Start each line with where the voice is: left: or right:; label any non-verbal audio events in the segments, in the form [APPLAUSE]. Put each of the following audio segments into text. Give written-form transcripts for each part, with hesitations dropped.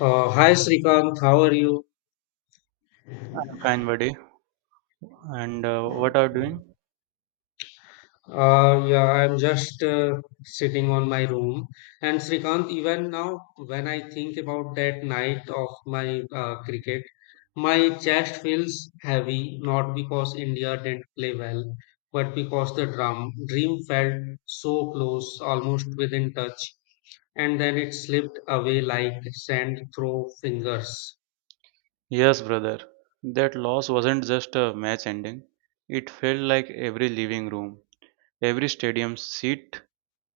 left: Hi Srikanth, how are you?
right: Fine, buddy. And what are you doing?
left: Yeah, I'm just sitting on my room. And Srikanth, even now, when I think about that night of my cricket, my chest feels heavy, not because India didn't play well, but because the drum dream felt so close, almost within touch, and then it slipped away like sand through fingers.
right: Yes, brother. That loss wasn't just a match ending. It felt like every living room, every stadium seat,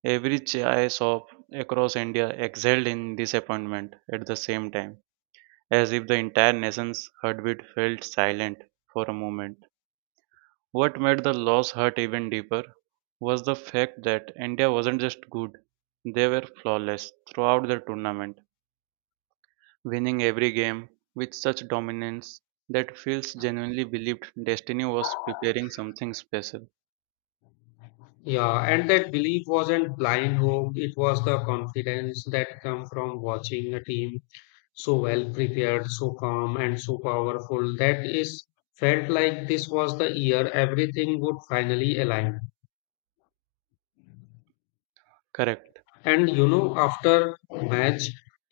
right: every chai shop across India exhaled in disappointment at the same time, as if the entire nation's heartbeat felt silent for a moment. What made the loss hurt even deeper was the fact that India wasn't just good, they were flawless throughout the tournament winning every game with such dominance that Fields genuinely believed Destiny was preparing something special.
left: Yeah, and that belief wasn't blind hope, it was the confidence that come from watching a team so well prepared, so calm and so powerful that is felt like this was the year everything would finally align.
right: Correct.
left: And you know, after match,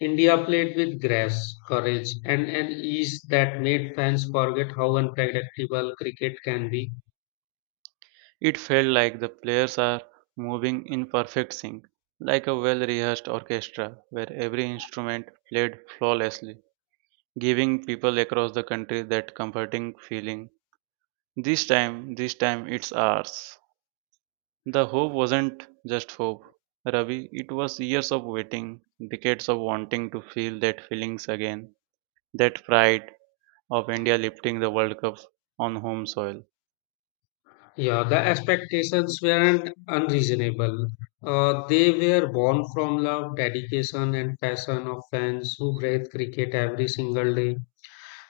left: India played with grace, courage and an ease that made fans forget how unpredictable cricket can be.
right: It felt like the players are moving in perfect sync, like a well rehearsed orchestra where every instrument played flawlessly, giving people across the country that comforting feeling. This time it's ours. The hope wasn't just hope, Ravi, it was years of waiting, decades of wanting to feel that feelings again. That pride of India lifting the World Cup on home soil.
left: Yeah, the expectations weren't unreasonable. They were born from love, dedication, and passion of fans who breathe cricket every single day.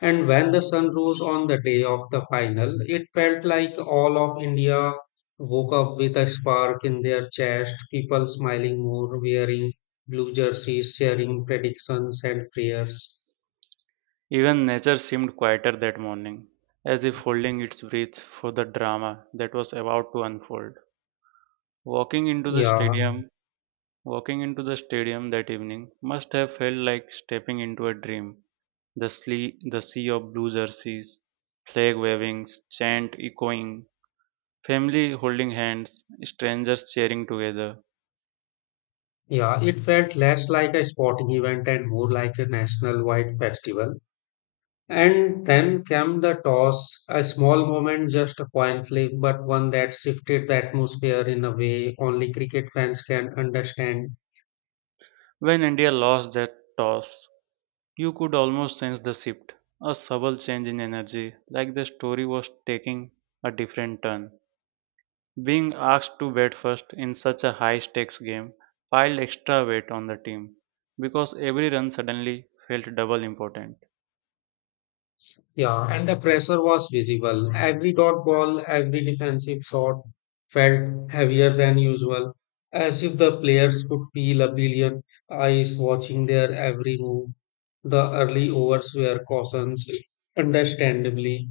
left: And when the sun rose on the day of the final, it felt like all of India woke up with a spark in their chest, people smiling more, wearing blue jerseys, sharing predictions and prayers.
right: Even nature seemed quieter that morning, as if holding its breath for the drama that was about to unfold. Walking into the
left: Yeah,
right: stadium, Walking into the stadium that evening must have felt like stepping into a dream. The sea of blue jerseys, flag wavings, chant echoing, family holding hands, strangers cheering together.
left: yeah, it felt less like a sporting event and more like a national wide festival. And then came the toss, a small moment, just a coin flip, but one that shifted the atmosphere in a way only cricket fans can understand.
right: When India lost that toss, you could almost sense the shift, a subtle change in energy, like the story was taking a different turn. Being asked to bat first in such a high stakes game piled extra weight on the team because every run suddenly felt double important.
left: Yeah, and the pressure was visible. Every dot ball, every defensive shot felt heavier than usual, as if the players could feel a billion eyes watching their every move. The early overs were cautions, understandably,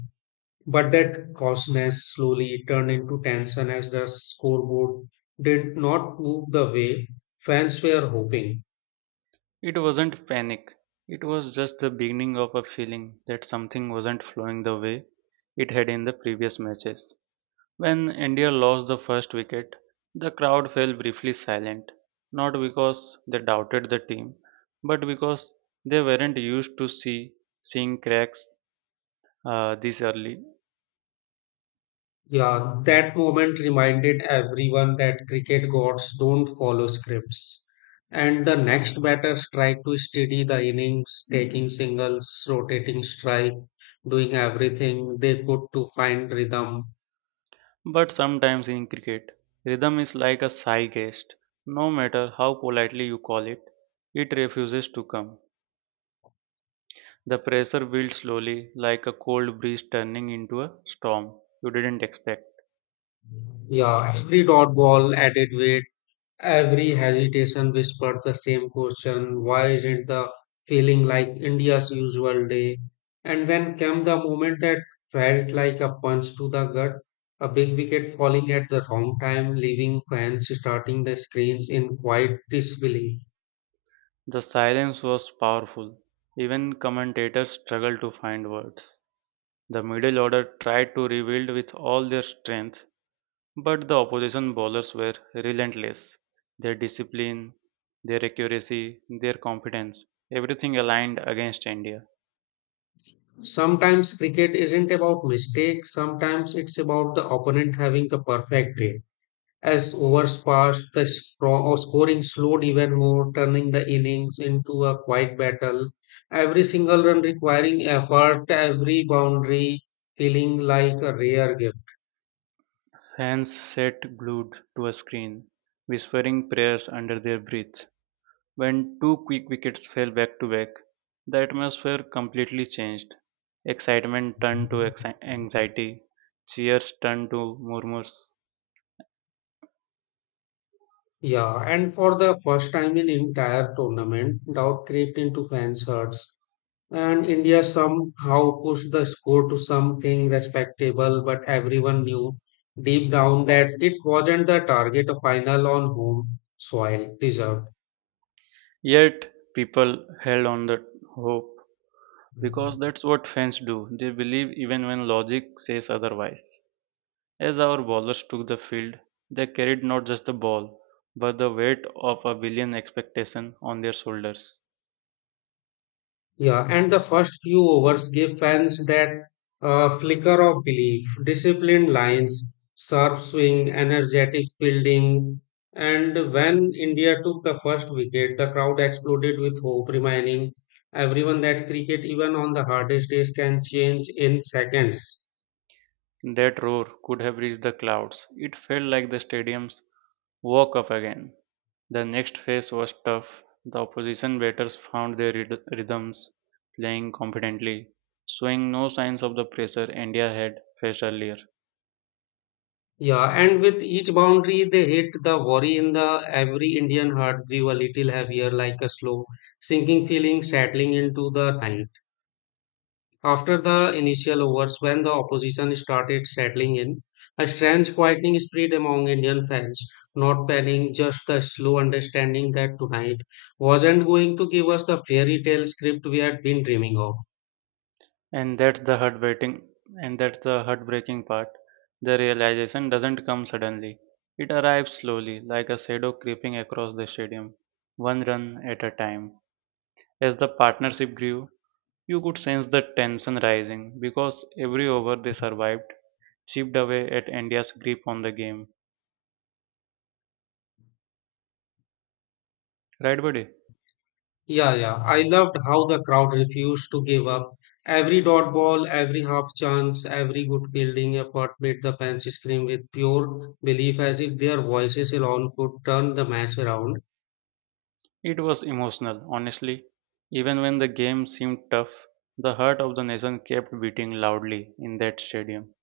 left: but that coarseness slowly turned into tension as the scoreboard did not move the way fans were hoping.
right: It wasn't panic, it was just the beginning of a feeling that something wasn't flowing the way it had in the previous matches. When India lost the first wicket, the crowd fell briefly silent, not because they doubted the team, but because they weren't used to seeing cracks this early.
left: Yeah, that moment reminded everyone that cricket gods don't follow scripts. And the next batter tried to steady the innings, taking singles, rotating strike, doing everything they could to find rhythm.
right: But sometimes in cricket, rhythm is like a sigh guest. No matter how politely you call it, it refuses to come. The pressure builds slowly, like a cold breeze turning into a storm you didn't expect.
left: Yeah, every dot ball added weight. Every hesitation whispered the same question, why isn't the feeling like India's usual day? And then came the moment that felt like a punch to the gut, a big wicket falling at the wrong time, leaving fans starting the screens in quiet disbelief.
right: The silence was powerful. Even commentators struggled to find words. The middle order tried to rebuild with all their strength, but the opposition bowlers were relentless. Their discipline, their accuracy, their confidence, everything aligned against India.
left: Sometimes cricket isn't about mistakes, sometimes it's about the opponent having the perfect day. As overs passed, the scoring slowed even more, turning the innings into a quiet battle. Every single run requiring effort, every boundary feeling like a rare gift.
right: Fans sat glued to a screen, whispering prayers under their breath. When two quick wickets fell back to back, the atmosphere completely changed. Excitement turned to anxiety, cheers turned to murmurs.
left: Yeah, and for the first time in entire tournament, doubt crept into fans' hearts, and India somehow pushed the score to something respectable. But everyone knew deep down that it wasn't the target a final on home soil deserved.
right: Yet, people held on the hope because that's what fans do. They believe even when logic says otherwise. As our bowlers took the field, they carried not just the ball, but the weight of a billion expectation on their shoulders.
left: Yeah, and the first few overs gave fans that flicker of belief, disciplined lines, sharp swing, energetic fielding. And when India took the first wicket, the crowd exploded with hope, reminding everyone that cricket, even on the hardest days, can change in seconds.
right: That roar could have reached the clouds. It felt like the stadiums woke up again. The next phase was tough. The opposition batters found their rhythms, playing confidently, showing no signs of the pressure India had faced earlier.
left: Yeah, and with each boundary they hit, the worry in the every Indian heart grew a little heavier, like a slow sinking feeling settling into the night. After the initial overs, when the opposition started settling in, a strange quieting spread among Indian fans, not panic, just the slow understanding that tonight wasn't going to give us the fairy tale script we had been dreaming of.
right: And that's the heartbreaking and that's the heartbreaking part. The realization doesn't come suddenly. It arrives slowly, like a shadow creeping across the stadium, one run at a time. As the partnership grew, you could sense the tension rising because every over they survived chipped away at India's grip on the game. Right, buddy?
left: Yeah, yeah, I loved how the crowd refused to give up. Every dot ball, every half chance, every good fielding effort made the fans scream with pure belief as if their voices alone could turn the match around.
right: It was emotional, honestly. Even when the game seemed tough, the heart of the nation kept beating loudly in that stadium.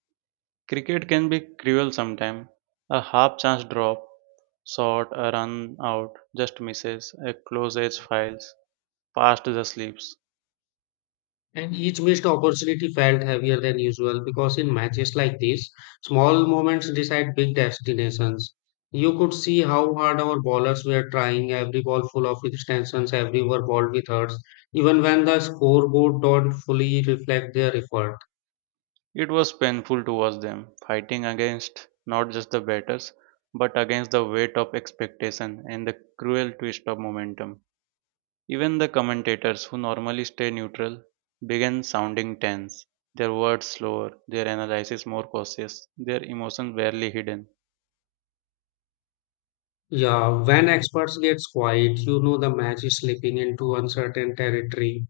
right: Cricket can be cruel sometimes. A half chance drop, shot, a run out, just misses, a close edge files, past the slips.
left: And each missed opportunity felt heavier than usual because in matches like these, small moments decide big destinations. You could see how hard our bowlers were trying, every ball full of extensions, every over balled with hurts, even when the scoreboard don't fully reflect their effort.
right: It was painful to watch them, fighting against not just the batters, but against the weight of expectation and the cruel twist of momentum. Even the commentators, who normally stay neutral, began sounding tense, their words slower, their analysis more cautious, their emotions barely hidden.
left: Yeah, when experts get quiet, you know the match is slipping into uncertain territory.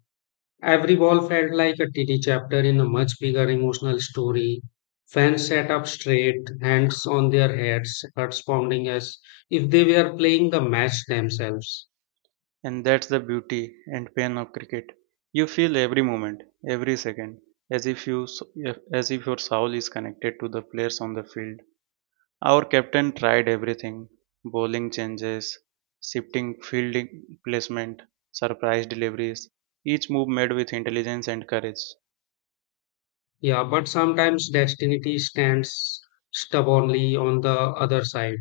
left: Every ball felt like a tiny chapter in a much bigger emotional story. Fans sat up straight, hands on their heads, hearts pounding as if they were playing the match themselves.
right: And that's the beauty and pain of cricket. You feel every moment, every second, as if you as if your soul is connected to the players on the field. Our captain tried everything: bowling changes, shifting fielding placement, surprise deliveries. Each move made with intelligence and courage.
left: Yeah, but sometimes destiny stands stubbornly on the other side.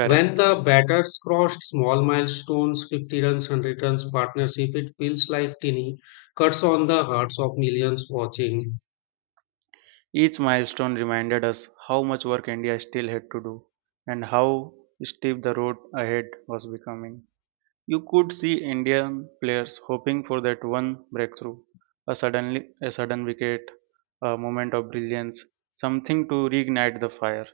left: When the batters crossed small milestones, 50 runs, 100 runs partnership, it feels like tiny cuts on the hearts of millions watching.
right: Each milestone reminded us how much work India still had to do and how steep the road ahead was becoming. You could see Indian players hoping for that one breakthrough, a sudden wicket, a moment of brilliance, something to reignite the fire.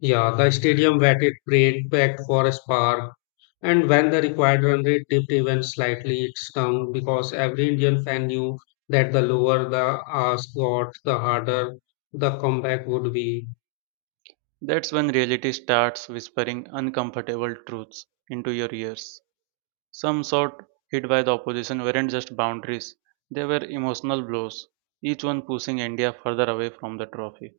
left: Yeah, the stadium waited prayed packed for a spark, and when the required run rate dipped even slightly, it stung because every Indian fan knew that the lower the ask got, the harder the comeback would be.
right: That's when reality starts whispering uncomfortable truths into your ears. Some shot hit by the opposition weren't just boundaries, they were emotional blows, each one pushing India further away from the trophy.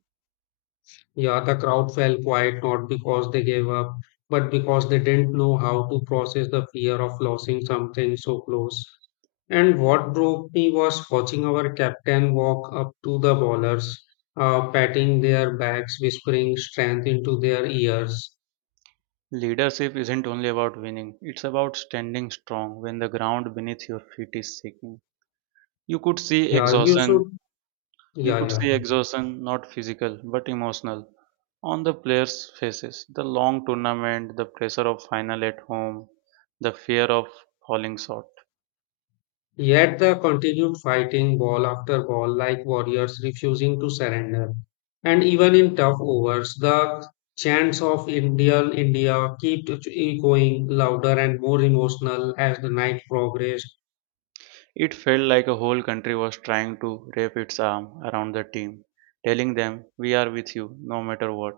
left: Yeah, the crowd fell quiet not because they gave up, but because they didn't know how to process the fear of losing something so close. And what broke me was watching our captain walk up to the bowlers, patting their backs, whispering strength into their ears.
right: Leadership isn't only about winning, it's about standing strong when the ground beneath your feet is shaking. You could see
left: Yeah, you
right: exhaustion,
left: should.
right: you
left: Yeah,
right: could
left: yeah.
right: see exhaustion, not physical but emotional, on the players' faces. The long tournament, the pressure of final at home, the fear of falling short.
left: Yet they continued fighting ball after ball like warriors, refusing to surrender. And even in tough overs, the chants of Indian India kept echoing louder and more emotional as the night progressed.
right: It felt like a whole country was trying to wrap its arm around the team, telling them, "We are with you no matter what."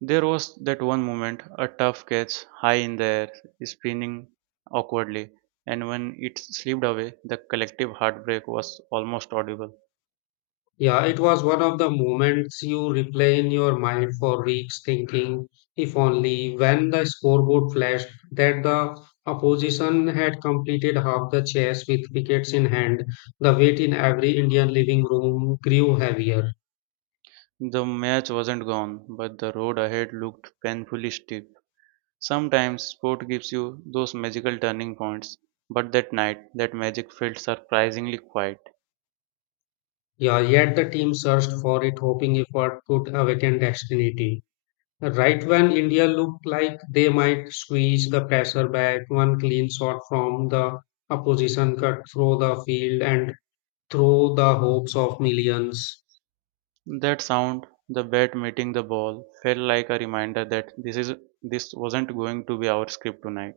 right: There was that one moment, a tough catch high in the air, spinning awkwardly, and when it slipped away, the collective heartbreak was almost audible.
left: Yeah, it was one of the moments you replay in your mind for weeks, thinking, if only, when the scoreboard flashed that the opposition had completed half the chase with wickets in hand, the weight in every Indian living room grew heavier.
right: The match wasn't gone, but the road ahead looked painfully steep. Sometimes sport gives you those magical turning points, but that night, that magic felt surprisingly quiet.
left: Yeah, yet the team searched for it, hoping effort could awaken destiny. Right when India looked like they might squeeze the pressure back, one clean shot from the opposition cut through the field and through the hopes of millions.
right: That sound, the bat meeting the ball, felt like a reminder that this wasn't going to be our script tonight.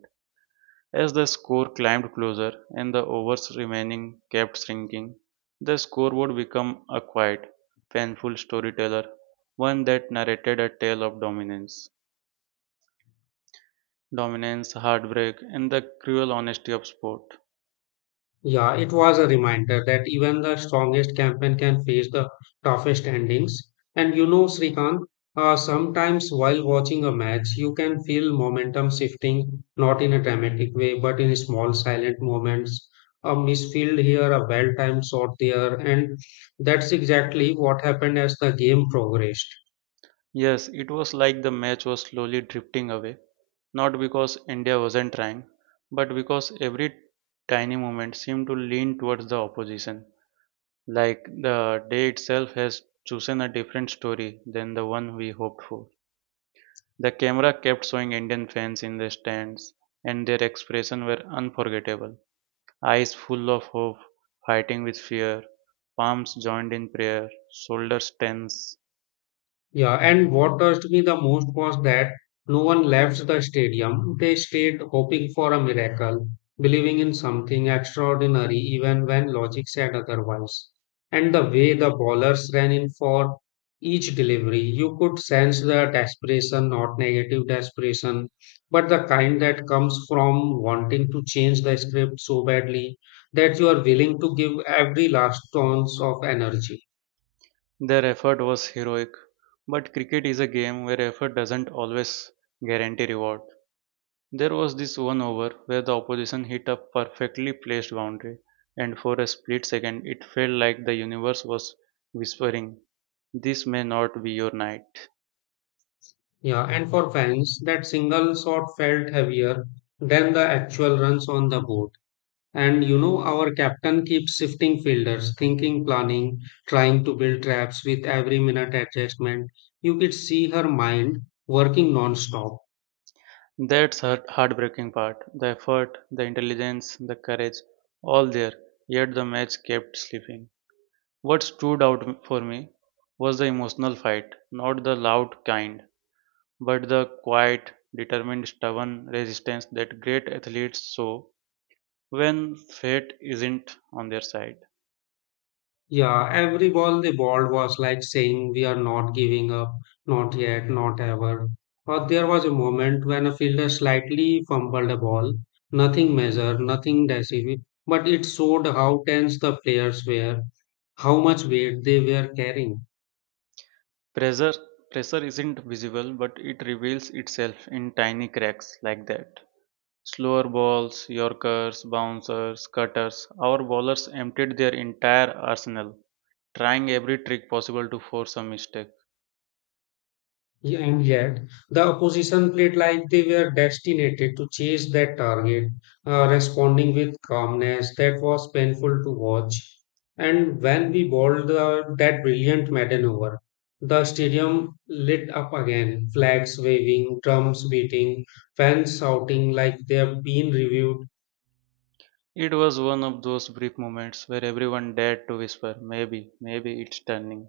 right: As the score climbed closer and the overs remaining kept shrinking, the scoreboard became a quiet, painful storyteller, one that narrated a tale of dominance, heartbreak, and the cruel honesty of sport.
left: Yeah, it was a reminder that even the strongest campaign can face the toughest endings. And you know, Srikant, sometimes while watching a match, you can feel momentum shifting, not in a dramatic way, but in small silent moments. A misfield here, a well timed shot there, and that's exactly what happened as the game progressed.
right: Yes, it was like the match was slowly drifting away, not because India wasn't trying, but because every tiny moment seemed to lean towards the opposition, like the day itself has chosen a different story than the one we hoped for. The camera kept showing Indian fans in the stands, and their expressions were unforgettable. Eyes full of hope, fighting with fear, palms joined in prayer, shoulders tense.
left: Yeah, and what touched me the most was that no one left the stadium. They stayed hoping for a miracle, believing in something extraordinary even when logic said otherwise. And the way the ballers ran in for each delivery, you could sense the desperation, not negative desperation, but the kind that comes from wanting to change the script so badly that you are willing to give every last ounce of energy.
right: Their effort was heroic, but cricket is a game where effort doesn't always guarantee reward. There was this one over where the opposition hit a perfectly placed boundary, and for a split second it felt like the universe was whispering, "This may not be your night."
left: Yeah, and for fans, that single shot felt heavier than the actual runs on the board. And you know, our captain keeps shifting fielders, thinking, planning, trying to build traps with every minute adjustment. You could see her mind working non-stop.
right: That's the heartbreaking part. The effort, the intelligence, the courage, all there, yet the match kept slipping. What stood out for me was the emotional fight, not the loud kind, but the quiet, determined, stubborn resistance that great athletes show when fate isn't on their side.
left: Yeah, every ball they balled was like saying, we are not giving up, not yet, not ever. Or there was a moment when a fielder slightly fumbled a ball, nothing measured, nothing decisive, but it showed how tense the players were, how much weight they were carrying.
right: Pressure, Pressure isn't visible, but it reveals itself in tiny cracks like that. Slower balls, yorkers, bouncers, cutters, our bowlers emptied their entire arsenal, trying every trick possible to force a mistake.
left: Yeah, and yet, the opposition played like they were destined to chase that target, responding with calmness that was painful to watch. And when we bowled the, that brilliant maiden over, the stadium lit up again, flags waving, drums beating, fans shouting like they've been reviewed.
right: It was one of those brief moments where everyone dared to whisper, maybe it's turning.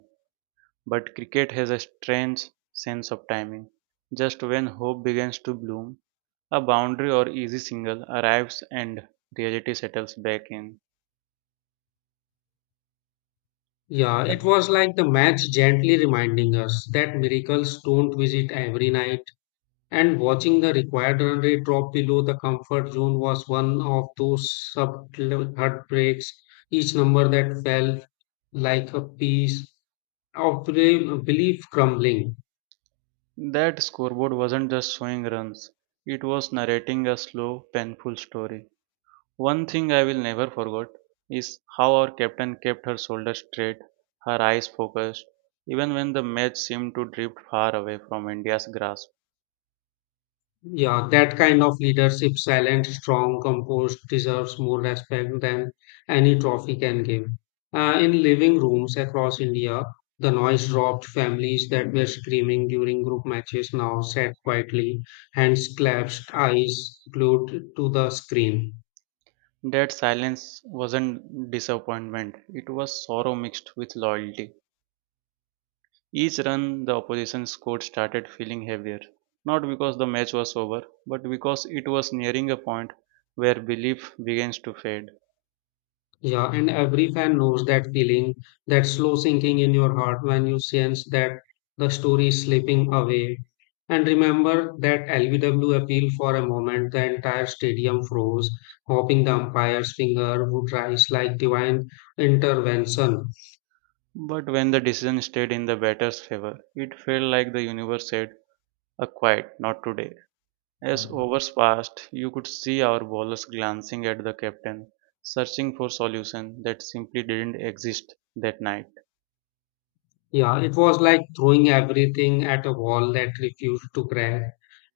right: But cricket has a strange sense of timing. Just when hope begins to bloom, a boundary or easy single arrives and reality settles back in.
left: Yeah, it was like the match gently reminding us that miracles don't visit every night. And watching the required run rate drop below the comfort zone was one of those subtle heartbreaks. Each number that fell like a piece of belief crumbling.
right: That scoreboard wasn't just showing runs, it was narrating a slow, painful story. One thing I will never forget is how our captain kept her shoulders straight, her eyes focused, even when the match seemed to drift far away from India's grasp.
left: Yeah, that kind of leadership, silent, strong, composed, deserves more respect than any trophy can give. In living rooms across India, the noise dropped. Families that were screaming during group matches now sat quietly, hands clasped, eyes glued to the screen.
right: That silence wasn't disappointment, it was sorrow mixed with loyalty. Each run the opposition scored started feeling heavier, not because the match was over, but because it was nearing a point where belief begins to fade.
left: Yeah, and every fan knows that feeling, that slow sinking in your heart when you sense that the story is slipping away. And remember that LBW appeal for a moment, the entire stadium froze, hoping the umpire's finger would rise like divine intervention.
right: But when the decision stayed in the batter's favor, it felt like the universe said, a quiet, not today. As hours passed, you could see our bowlers glancing at the captain, searching for solution that simply didn't exist that night.
left: Yeah, it was like throwing everything at a wall that refused to crack.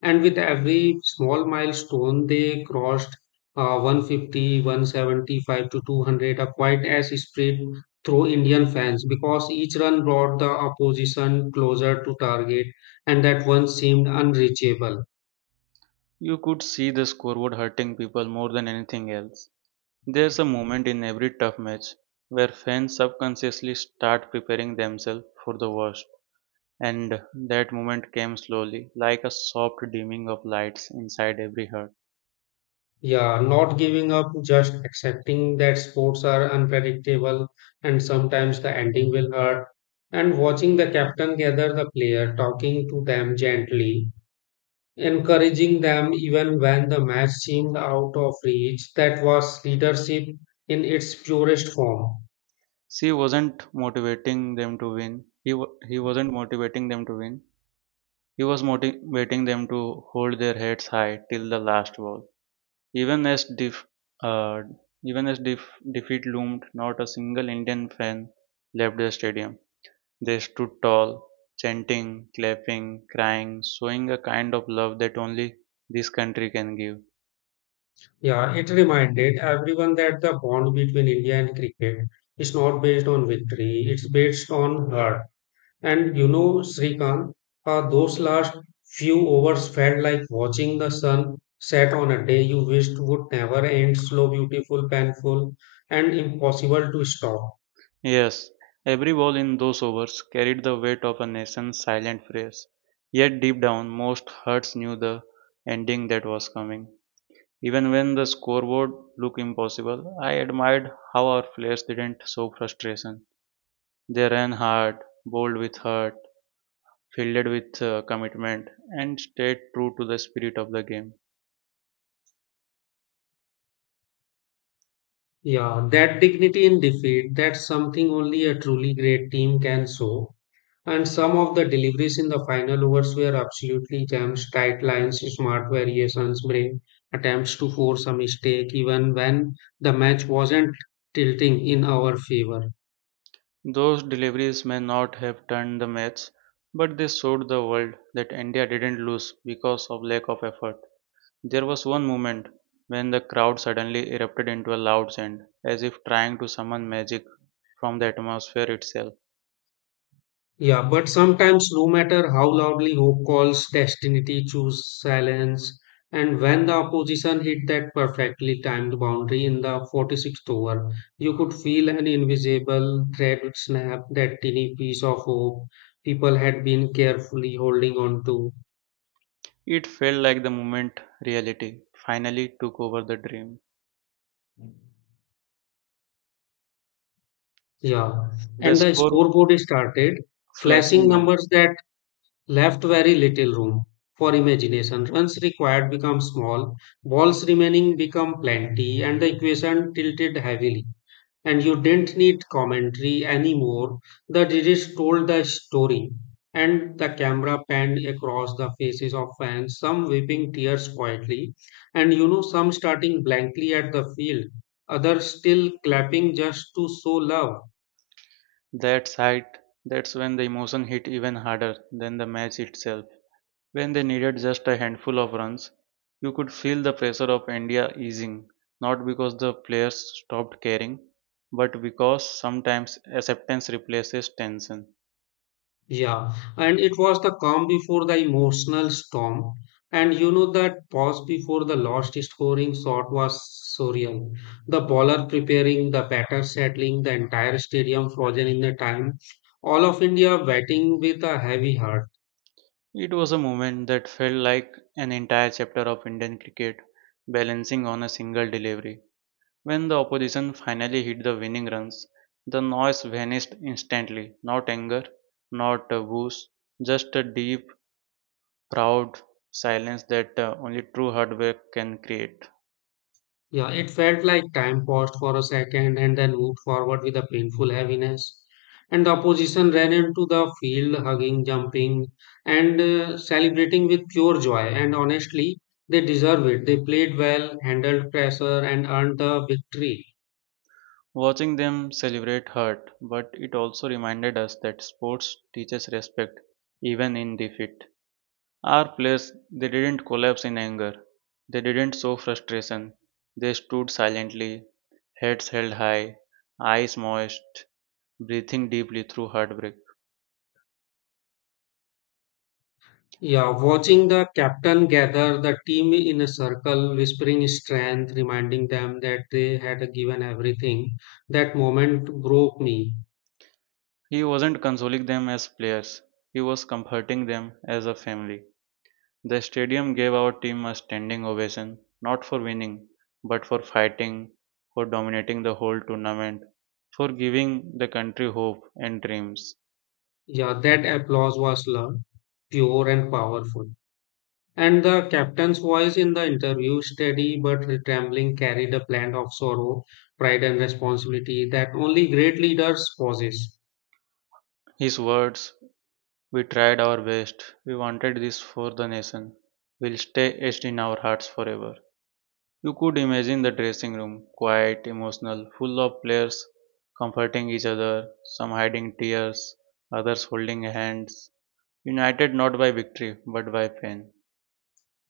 left: And with every small milestone, they crossed 150, 175 to 200, a quite as spread through Indian fans because each run brought the opposition closer to target, and that one seemed unreachable.
right: You could see the scoreboard hurting people more than anything else. There's a moment in every tough match where fans subconsciously start preparing themselves for the worst. And that moment came slowly, like a soft dimming of lights inside every heart.
left: Yeah, not giving up, just accepting that sports are unpredictable and sometimes the ending will hurt. And watching the captain gather the player, talking to them gently, encouraging them even when the match seemed out of reach, that was leadership in its purest form.
right: She wasn't motivating them to win. He wasn't motivating them to win. He was motivating them to hold their heads high till the last wall. Even as, def- uh, defeat loomed, not a single Indian fan left the stadium. They stood tall, chanting, clapping, crying, showing a kind of love that only this country can give.
left: Yeah, it reminded everyone that the bond between India and cricket is not based on victory, it's based on heart. And you know, Srikant, those last few overs felt like watching the sun set on a day you wished would never end, slow, beautiful, painful, and impossible to stop.
right: Yes, every ball in those overs carried the weight of a nation's silent prayers. Yet deep down, most hearts knew the ending that was coming. Even when the scoreboard looked impossible, I admired how our players didn't show frustration. They ran hard, bowled with heart, fielded with commitment, and stayed true to the spirit of the game.
left: Yeah, that dignity in defeat, that's something only a truly great team can show. And some of the deliveries in the final overs were absolutely gems, tight lines, smart variations, brave attempts to force a mistake, even when the match wasn't tilting in our favor.
right: Those deliveries may not have turned the match, but they showed the world that India didn't lose because of lack of effort. There was one moment when the crowd suddenly erupted into a loud chant, as if trying to summon magic from the atmosphere itself.
left: Yeah, but sometimes, no matter how loudly hope calls, destiny chooses silence. And when the opposition hit that perfectly timed boundary in the 46th over, you could feel an invisible thread would snap that tiny piece of hope people had been carefully holding on to.
right: It felt like the moment reality finally took over the dream.
left: Yeah,
right: The
left: and the
right: score
left: scoreboard started flashing
right: flashing out,
left: numbers that left very little room for imagination. Runs required become small, balls remaining become plenty, and the equation tilted heavily. And you didn't need commentary anymore. The judges told the story, and the camera panned across the faces of fans, some weeping tears quietly, and you know, some starting blankly at the field, others still clapping just to show love.
right: that sight, that's when the emotion hit even harder than the match itself. When they needed just a handful of runs, you could feel the pressure of India easing, not because the players stopped caring, but because sometimes acceptance replaces tension.
left: Yeah, and it was the calm before the emotional storm. And you know that pause before the last scoring shot was surreal. The bowler preparing, the batter settling, the entire stadium frozen in the time. All of India batting with a heavy heart.
right: It was a moment that felt like an entire chapter of Indian cricket balancing on a single delivery. When the opposition finally hit the winning runs, the noise vanished instantly. Not anger, not boos, just a deep, proud silence that only true hard work can create.
left: Yeah, it felt like time paused for a second and then moved forward with a painful heaviness. And the opposition ran into the field, hugging, jumping, and celebrating with pure joy. And honestly, they deserve it. They played well, handled pressure, and earned the victory.
right: Watching them celebrate hurt, but it also reminded us that sports teaches respect even in defeat. Our players, they didn't collapse in anger. They didn't show frustration. They stood silently, heads held high, eyes moist, breathing deeply through heartbreak.
left: Yeah, watching the captain gather the team in a circle, whispering strength, reminding them that they had given everything, that moment broke me.
right: He wasn't consoling them as players, he was comforting them as a family. The stadium gave our team a standing ovation, not for winning, but for fighting, for dominating the whole tournament, for giving the country hope and dreams.
left: Yeah, that applause was loud, pure and powerful. And the captain's voice in the interview, steady but trembling, carried a blend of sorrow, pride, and responsibility that only great leaders possess.
right: His words, "We tried our best, we wanted this for the nation," will stay etched in our hearts forever. You could imagine the dressing room, quiet, emotional, full of players comforting each other, some hiding tears, others holding hands, united not by victory but by pain.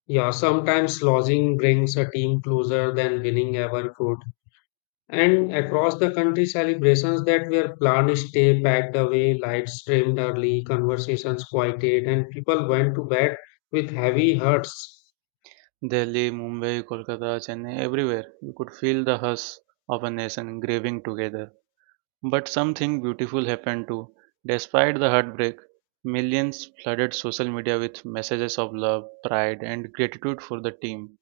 left: Yeah, sometimes losing brings a team closer than winning ever could. And across the country, celebrations that were planned stay packed away, lights trimmed early, conversations quieted, and people went to bed with heavy hearts.
right: Delhi, Mumbai, Kolkata, Chennai, everywhere you could feel the hush of a nation grieving together. But something beautiful happened too. Despite the heartbreak, millions flooded social media with messages of love, pride, and gratitude for the team.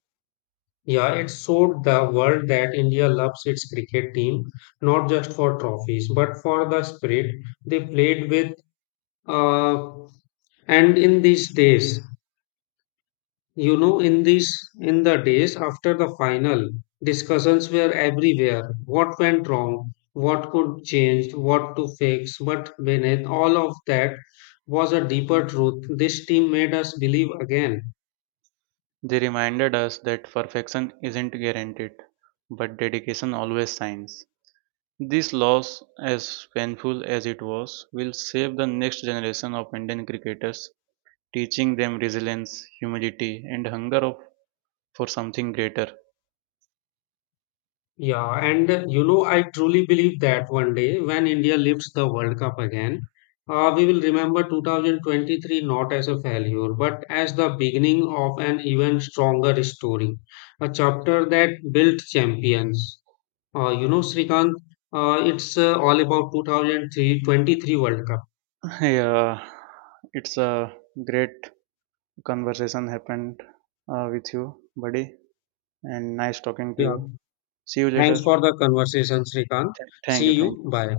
left: Yeah, it showed the world that India loves its cricket team, not just for trophies, but for the spirit they played with. Uh, and in these days, you know, in these in the days after the final, discussions were everywhere. What went wrong? What could change? What to fix? But beneath all of that was a deeper truth. This team made us believe again.
right: They reminded us that perfection isn't guaranteed, but dedication always shines. This loss, as painful as it was, will save the next generation of Indian cricketers, teaching them resilience, humility, and for something greater.
left: Yeah, and you know, I truly believe that one day when India lifts the World Cup again, we will remember 2023 not as a failure, but as the beginning of an even stronger story, a chapter that built champions. You know, Srikanth, it's all about 2023 World Cup.
right: [LAUGHS] Yeah, it's a great conversation happened with you, buddy, and nice talking to
left: Yeah.
right: you. See you later.
left: Thanks for the conversation, Srikanth.
right: Thank you,
left: See
right: thank
left: you.
right: you.
left: Bye.